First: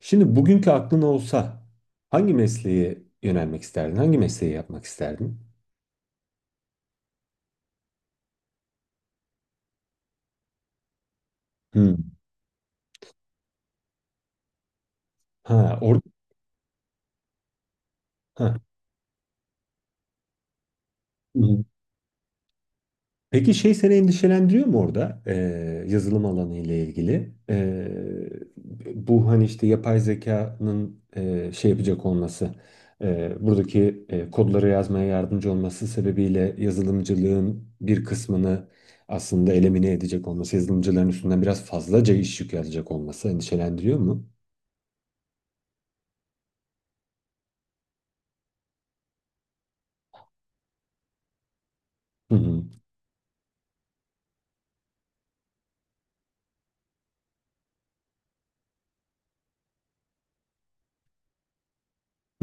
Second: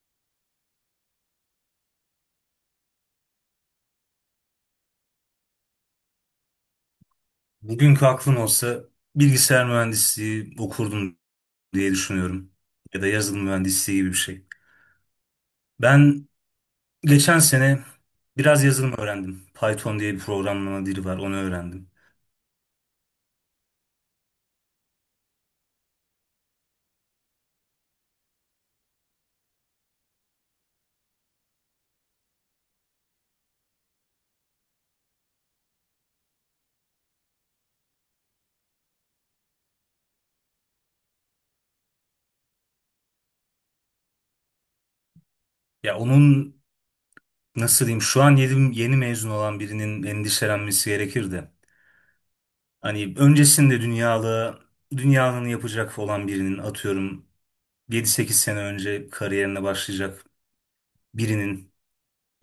Şimdi bugünkü aklın olsa hangi mesleğe yönelmek isterdin? Hangi mesleği yapmak isterdin? Bugünkü aklım olsa bilgisayar mühendisliği okurdum diye Hmm. düşünüyorum. Ya da yazılım mühendisliği gibi bir şey. Ha, orada. Ben geçen sene Ha. biraz yazılım öğrendim. Python diye bir programlama dili var, onu Hı. öğrendim. Peki şey seni endişelendiriyor mu orada? Yazılım alanı ile ilgili? Bu hani işte yapay zekanın şey yapacak olması, buradaki kodları yazmaya yardımcı olması sebebiyle yazılımcılığın bir kısmını aslında elimine edecek olması, yazılımcıların üstünden biraz fazlaca iş yükü alacak olması endişelendiriyor mu? Ya onun nasıl diyeyim şu an yeni, yeni mezun olan birinin endişelenmesi gerekir de. Hı hı. Hani öncesinde dünyalı, dünyanın yapacak olan birinin atıyorum 7-8 sene önce kariyerine başlayacak birinin.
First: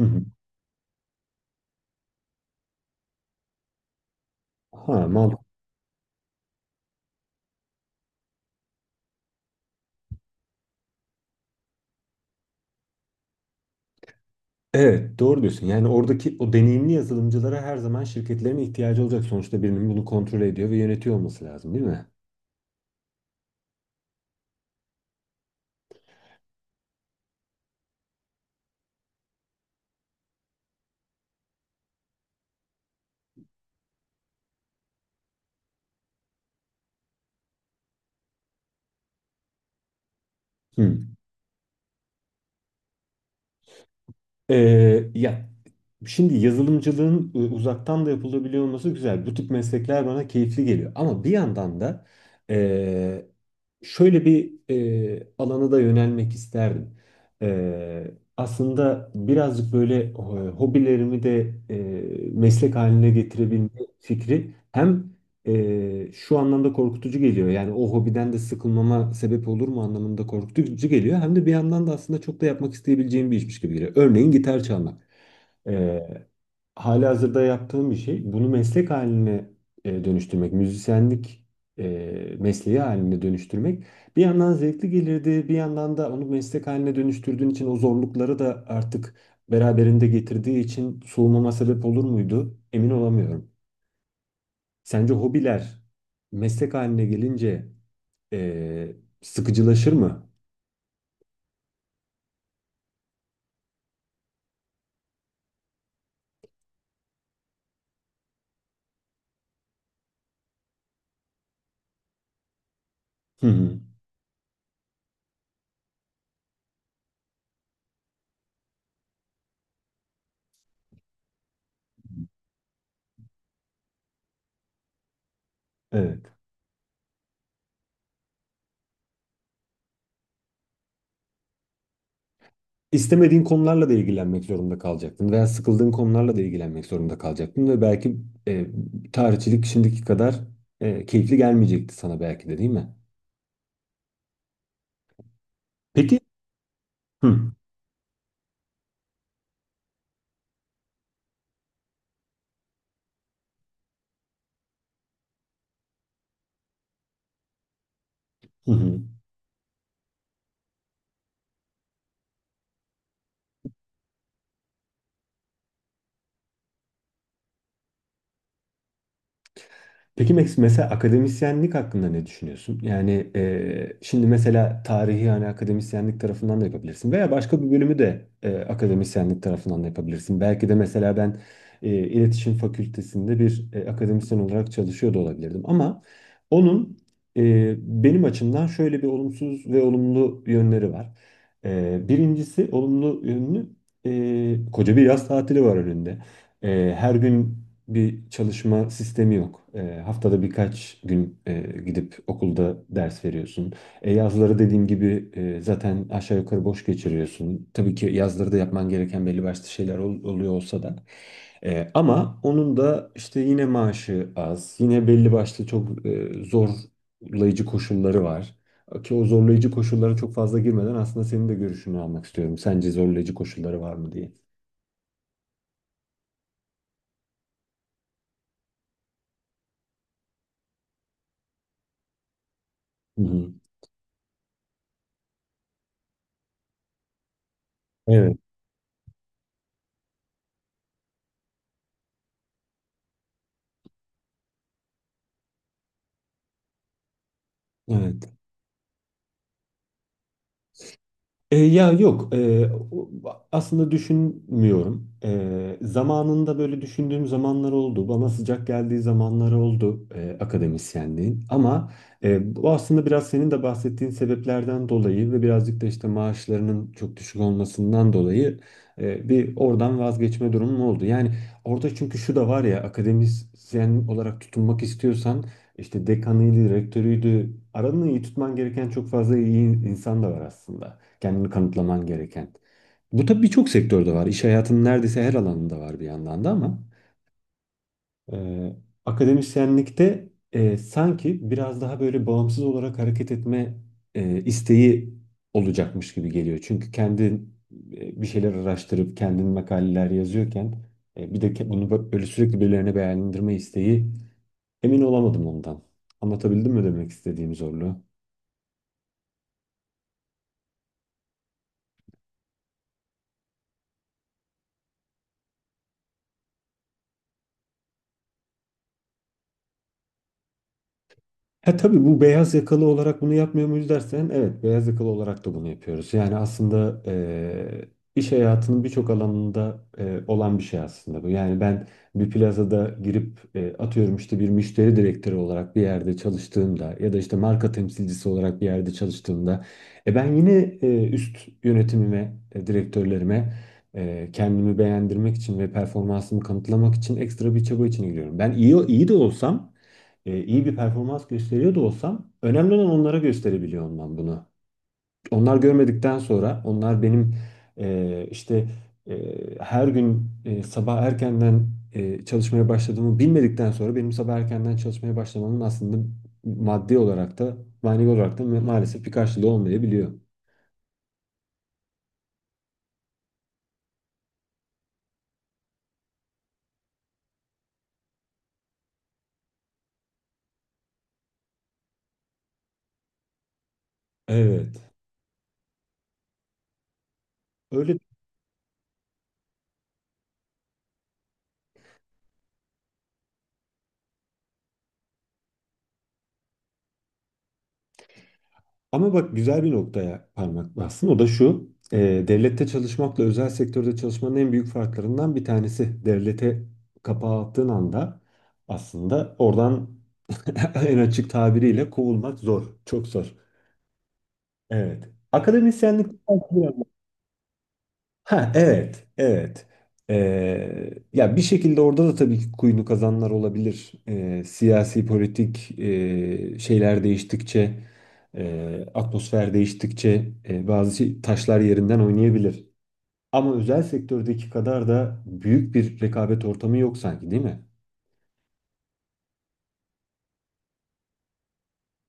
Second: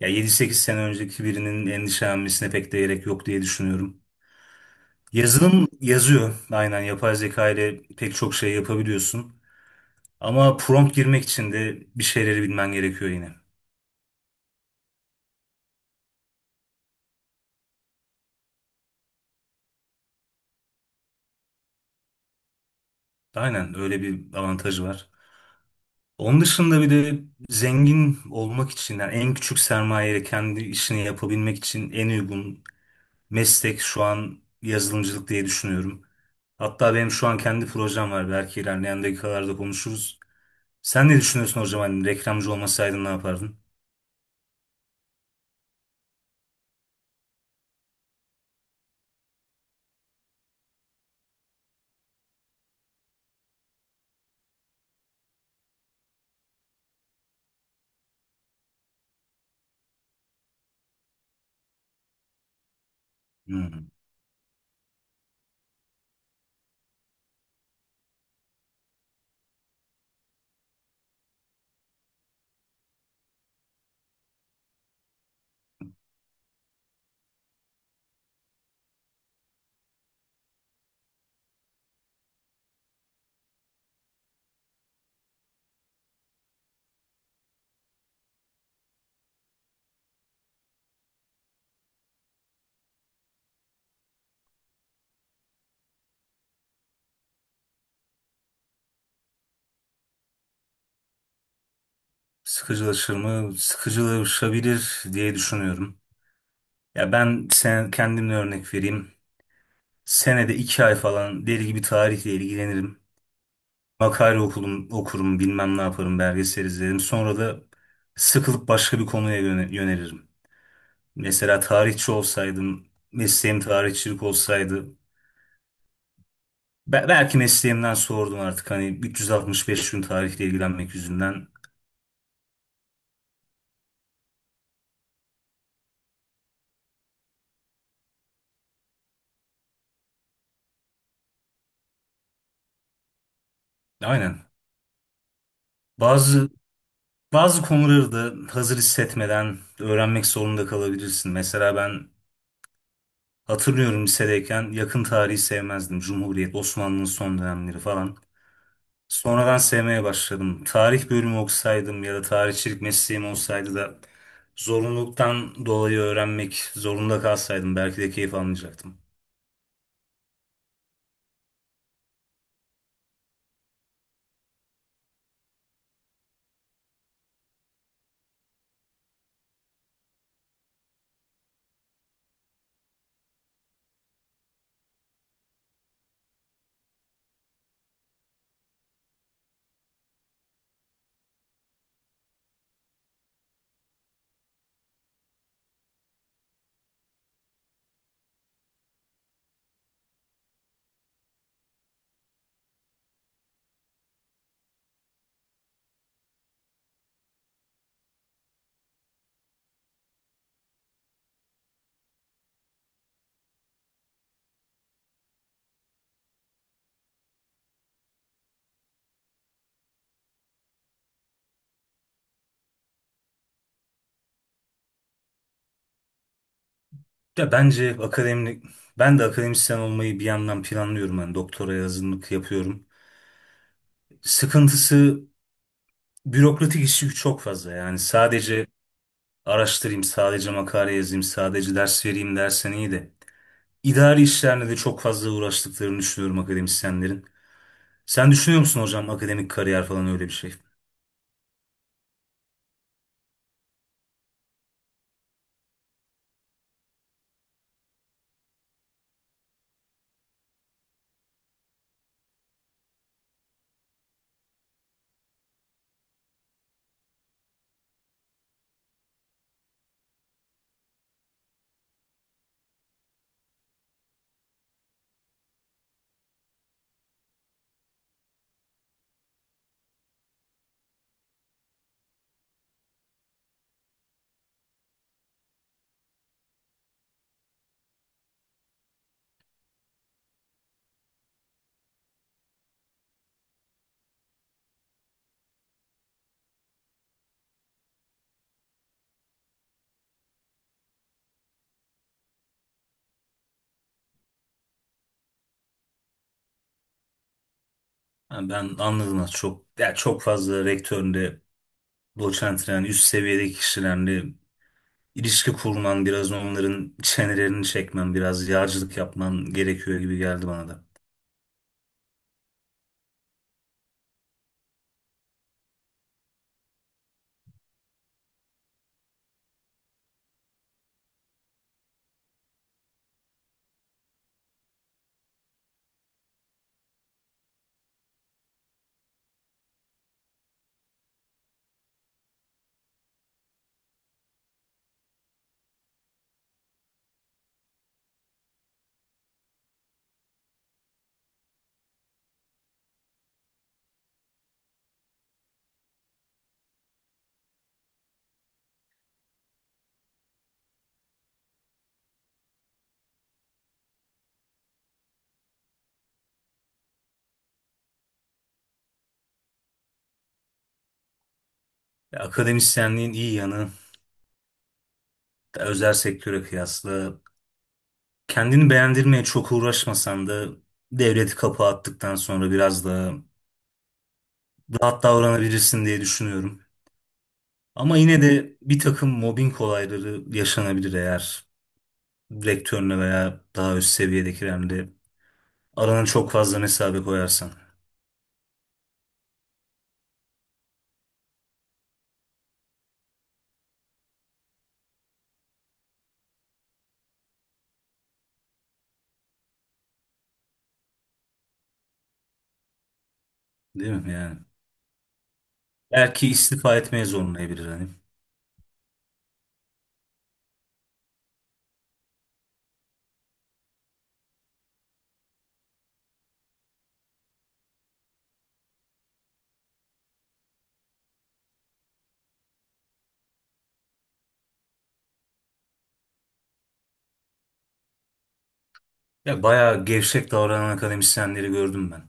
Hı hı. 7-8 sene önceki birinin endişelenmesine pek de gerek yok diye düşünüyorum. Ha, mantıklı. Yazılım yazıyor. Aynen yapay zeka ile pek çok şey yapabiliyorsun. Ama prompt girmek için de bir şeyleri bilmen gerekiyor yine. Evet, doğru diyorsun. Yani oradaki o deneyimli yazılımcılara her zaman şirketlerin ihtiyacı olacak. Sonuçta birinin bunu kontrol ediyor ve yönetiyor olması lazım, değil mi? Aynen öyle bir avantajı var. Onun dışında bir de zengin olmak için yani en küçük sermayeyle kendi işini yapabilmek için en uygun meslek şu an yazılımcılık diye düşünüyorum. Hatta benim şu an kendi projem var. Belki ilerleyen dakikalarda konuşuruz. Hı. Sen ne düşünüyorsun hocam? Hani reklamcı olmasaydın ne yapardın? Ya şimdi yazılımcılığın uzaktan da yapılabiliyor olması güzel. Bu tip meslekler bana keyifli geliyor. Ama bir yandan da e, şöyle bir alana da yönelmek isterdim. E, aslında birazcık böyle hobilerimi de meslek haline getirebilme Hmm. fikri hem şu anlamda korkutucu geliyor. Yani o hobiden de sıkılmama sebep olur mu anlamında korkutucu geliyor. Hem de bir yandan da aslında çok da yapmak isteyebileceğim bir işmiş gibi geliyor. Örneğin gitar çalmak. E, halihazırda yaptığım bir şey. Bunu meslek haline dönüştürmek, müzisyenlik e, mesleği haline dönüştürmek bir yandan zevkli gelirdi, bir yandan da onu meslek haline dönüştürdüğün için o zorlukları da artık beraberinde getirdiği için soğumama sebep olur muydu? Emin olamıyorum. Sence hobiler meslek haline gelince eee, sıkıcılaşır mı? Sıkıcılaşır mı? Sıkıcılaşabilir diye düşünüyorum. Ya ben kendimle örnek vereyim. Senede 2 ay falan deli gibi tarihle ilgilenirim. Hı hı. Makale okurum, bilmem ne yaparım, belgesel izlerim. Sonra da sıkılıp başka bir konuya yönelirim. Mesela tarihçi olsaydım, mesleğim tarihçilik olsaydı, Evet. Belki mesleğimden sordum artık hani 365 gün tarihle ilgilenmek yüzünden. İstemediğin konularla da ilgilenmek zorunda kalacaktın veya sıkıldığın konularla da ilgilenmek zorunda kalacaktın ve belki eee tarihçilik şimdiki kadar keyifli gelmeyecekti sana belki de, değil mi? Aynen. Peki. Bazı Hı. Bazı konuları da hazır hissetmeden öğrenmek zorunda kalabilirsin. Mesela ben hatırlıyorum lisedeyken yakın tarihi sevmezdim. Cumhuriyet, Osmanlı'nın son dönemleri falan. Hı hı. Sonradan sevmeye başladım. Tarih bölümü okusaydım ya da tarihçilik mesleğim olsaydı da zorunluluktan dolayı öğrenmek zorunda kalsaydım belki de keyif almayacaktım. Peki Max, mesela akademisyenlik hakkında ne düşünüyorsun? Yani şimdi mesela tarihi, yani akademisyenlik tarafından da yapabilirsin veya başka bir bölümü de akademisyenlik tarafından da yapabilirsin. Belki de mesela ben iletişim fakültesinde bir akademisyen olarak çalışıyor da olabilirdim, ama onun e, benim açımdan şöyle bir olumsuz ve olumlu yönleri var. Birincisi olumlu yönü, koca bir yaz tatili var önünde. Her gün bir çalışma sistemi yok. Haftada birkaç gün gidip okulda ders veriyorsun. Yazları dediğim gibi zaten aşağı yukarı boş geçiriyorsun. Tabii ki yazları da yapman gereken belli başlı şeyler oluyor olsa da. Ama onun da işte yine maaşı az, yine belli başlı çok zorlayıcı koşulları var. Ki o zorlayıcı koşullara çok fazla girmeden aslında senin de görüşünü almak istiyorum. Sence zorlayıcı koşulları var mı diye. Ya bence akademik, ben de akademisyen olmayı bir yandan planlıyorum. Yani doktora hazırlık yapıyorum. Hı hı. Sıkıntısı bürokratik işi çok fazla yani Evet. sadece araştırayım, sadece makale yazayım, sadece ders vereyim dersen iyi de. İdari işlerle de çok fazla uğraştıklarını düşünüyorum akademisyenlerin. Evet. Sen düşünüyor musun hocam akademik kariyer falan öyle bir şey? Ya yok, aslında düşünmüyorum. Zamanında böyle düşündüğüm zamanlar oldu. Bana sıcak geldiği zamanlar oldu akademisyenliğin. Ama bu aslında biraz senin de bahsettiğin sebeplerden dolayı ve birazcık da işte maaşlarının çok düşük olmasından dolayı bir oradan vazgeçme durumum oldu. Yani orada çünkü şu da var ya, akademisyen olarak tutunmak istiyorsan işte dekanıydı, rektörüydü. Aranı iyi tutman gereken çok fazla iyi insan da var aslında, kendini kanıtlaman gereken. Bu tabii birçok sektörde var. İş hayatının neredeyse her alanında var bir yandan da, ama e, akademisyenlikte sanki biraz daha böyle bağımsız olarak hareket etme isteği olacakmış gibi geliyor. Çünkü kendin bir şeyler araştırıp kendin makaleler yazıyorken bir de bunu böyle sürekli birilerine beğendirme isteği, emin olamadım ondan. Anlatabildim mi demek istediğim zorluğu? Ha, ben anladım az çok. Ya çok fazla rektörle, doçentle yani üst seviyedeki kişilerle ilişki kurman, biraz onların çenelerini çekmen, biraz yağcılık yapman gerekiyor gibi geldi bana da. Ha, tabii bu beyaz yakalı olarak bunu yapmıyor muyuz dersen, evet, beyaz yakalı olarak da bunu yapıyoruz. Yani aslında iş hayatının birçok alanında olan bir şey aslında bu. Yani ben bir plazada girip atıyorum işte bir müşteri direktörü olarak bir yerde çalıştığımda ya da işte marka temsilcisi olarak bir yerde çalıştığımda ben yine üst yönetimime, direktörlerime kendimi beğendirmek için ve performansımı kanıtlamak için ekstra bir çaba içine giriyorum. Ben iyi iyi de olsam, iyi bir performans gösteriyor da olsam önemli olan onlara gösterebiliyor olmam bunu. Onlar görmedikten sonra, onlar benim işte her gün sabah erkenden çalışmaya başladığımı bilmedikten sonra benim sabah erkenden çalışmaya başlamamın aslında maddi olarak da manevi olarak da maalesef bir karşılığı olmayabiliyor. Ya, akademisyenliğin iyi yanı özel sektöre kıyasla kendini beğendirmeye çok uğraşmasan da devleti kapı attıktan sonra biraz daha Evet. rahat davranabilirsin diye düşünüyorum. Ama Öyle. yine de bir takım mobbing olayları yaşanabilir eğer rektörüne veya daha üst seviyedekilerle arana çok fazla mesafe koyarsan. Ama bak, güzel bir noktaya parmak bastın. O da şu. Devlette çalışmakla özel sektörde çalışmanın en büyük farklarından bir tanesi. Devlete kapağı attığın anda aslında oradan en açık tabiriyle kovulmak zor. Çok zor. Değil mi yani? Evet. Akademisyenlik. Belki istifa etmeye zorlayabilir hani. Ha, evet, evet. Ya bir şekilde orada da tabii ki kuyunu kazanlar olabilir. Siyasi politik şeyler değiştikçe, atmosfer değiştikçe bazı taşlar yerinden oynayabilir. Ama özel sektördeki kadar da büyük bir rekabet ortamı yok sanki, değil mi? Ya bayağı gevşek davranan akademisyenleri gördüm ben.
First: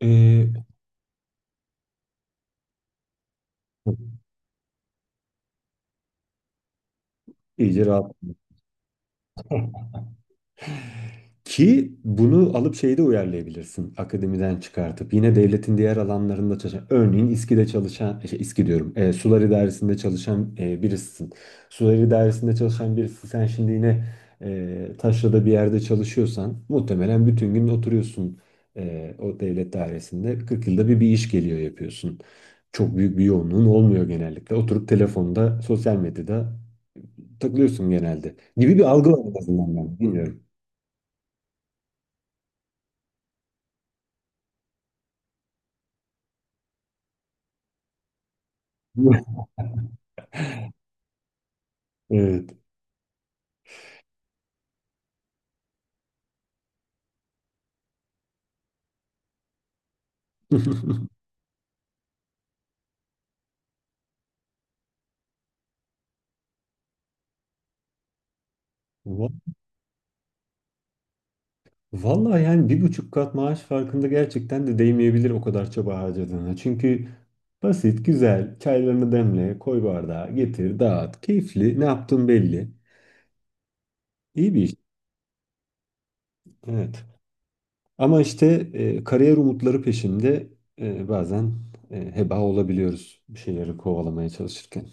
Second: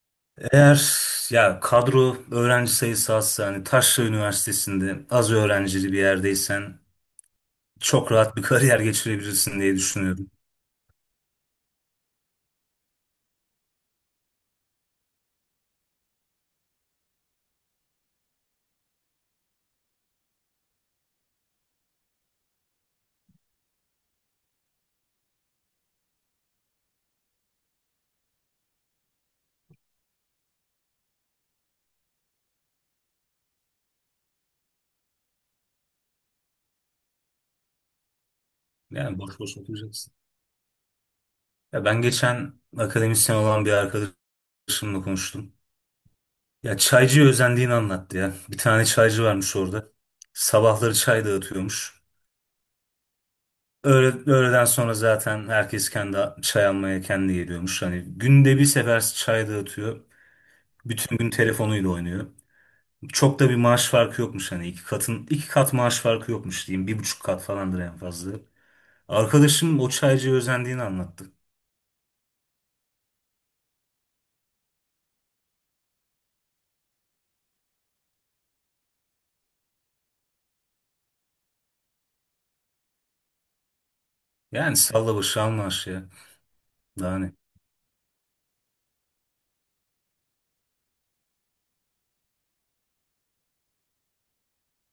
Ee, Eğer ya kadro öğrenci sayısı azsa hani Taşra Üniversitesi'nde az öğrencili bir yerdeysen İyice çok rahat. rahat bir kariyer geçirebilirsin diye düşünüyorum. Ki bunu alıp şeyde uyarlayabilirsin. Akademiden çıkartıp yine devletin diğer alanlarında çalışan, örneğin İSKİ'de çalışan, şey, İSKİ diyorum, sular idaresinde çalışan birisin. Sular idaresinde çalışan birisi, sen şimdi yine taşrada bir yerde çalışıyorsan muhtemelen bütün gün oturuyorsun o devlet dairesinde. 40 yılda bir bir iş geliyor yapıyorsun. Çok büyük bir yoğunluğun olmuyor genellikle. Oturup telefonda, sosyal medyada takılıyorsun genelde. Gibi bir algı var, Yani boş en boş azından, ben oturacaksın. bilmiyorum. Ya ben geçen akademisyen olan bir arkadaşımla konuştum. Ya çaycıya özendiğini anlattı ya. Bir tane çaycı varmış orada. Sabahları çay dağıtıyormuş. Evet. Öğle, öğleden sonra zaten herkes kendi çay almaya kendi geliyormuş. Hani günde bir sefer çay dağıtıyor. Bütün gün telefonuyla oynuyor. Çok da bir maaş farkı yokmuş hani iki katın iki kat maaş farkı yokmuş diyeyim. 1,5 kat falandır en fazla. Va- Arkadaşım o çaycıya özendiğini anlattı. Vallahi yani 1,5 kat maaş farkında gerçekten de değmeyebilir o kadar çaba harcadığına. Çünkü basit, güzel, çaylarını demle, koy bardağa, getir, dağıt, keyifli, ne yaptığın belli. İyi bir iş. Yani salla başı anlaş ya. Evet. Daha ne? Ama işte kariyer umutları peşinde bazen heba olabiliyoruz bir şeyleri kovalamaya çalışırken.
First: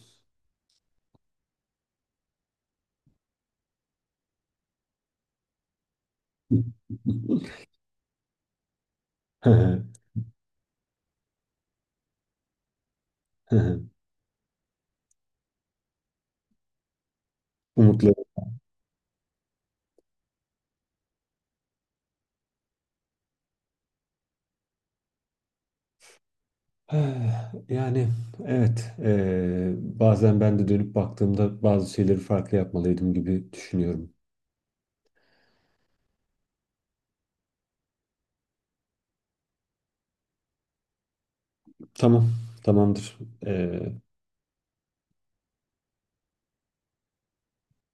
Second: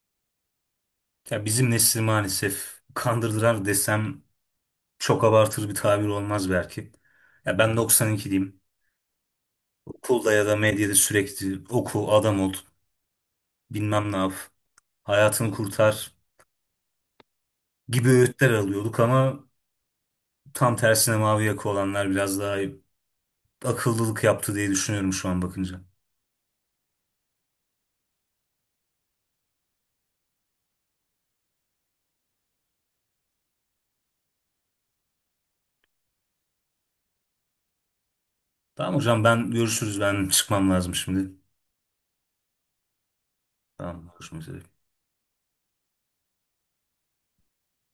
Ya bizim nesil maalesef kandırdılar desem çok abartır bir tabir olmaz belki. Ya ben 92'liyim. Okulda ya da medyada sürekli oku, adam ol, bilmem ne yap, hayatını kurtar gibi Umutları. öğütler alıyorduk ama tam tersine mavi yaka olanlar biraz daha akıllılık yaptı diye düşünüyorum şu an bakınca. Eh, yani evet, bazen ben de dönüp baktığımda bazı şeyleri farklı yapmalıydım gibi düşünüyorum. Tamam hocam ben görüşürüz ben çıkmam lazım şimdi. Tamam, tamamdır. Tamam görüşmek üzere.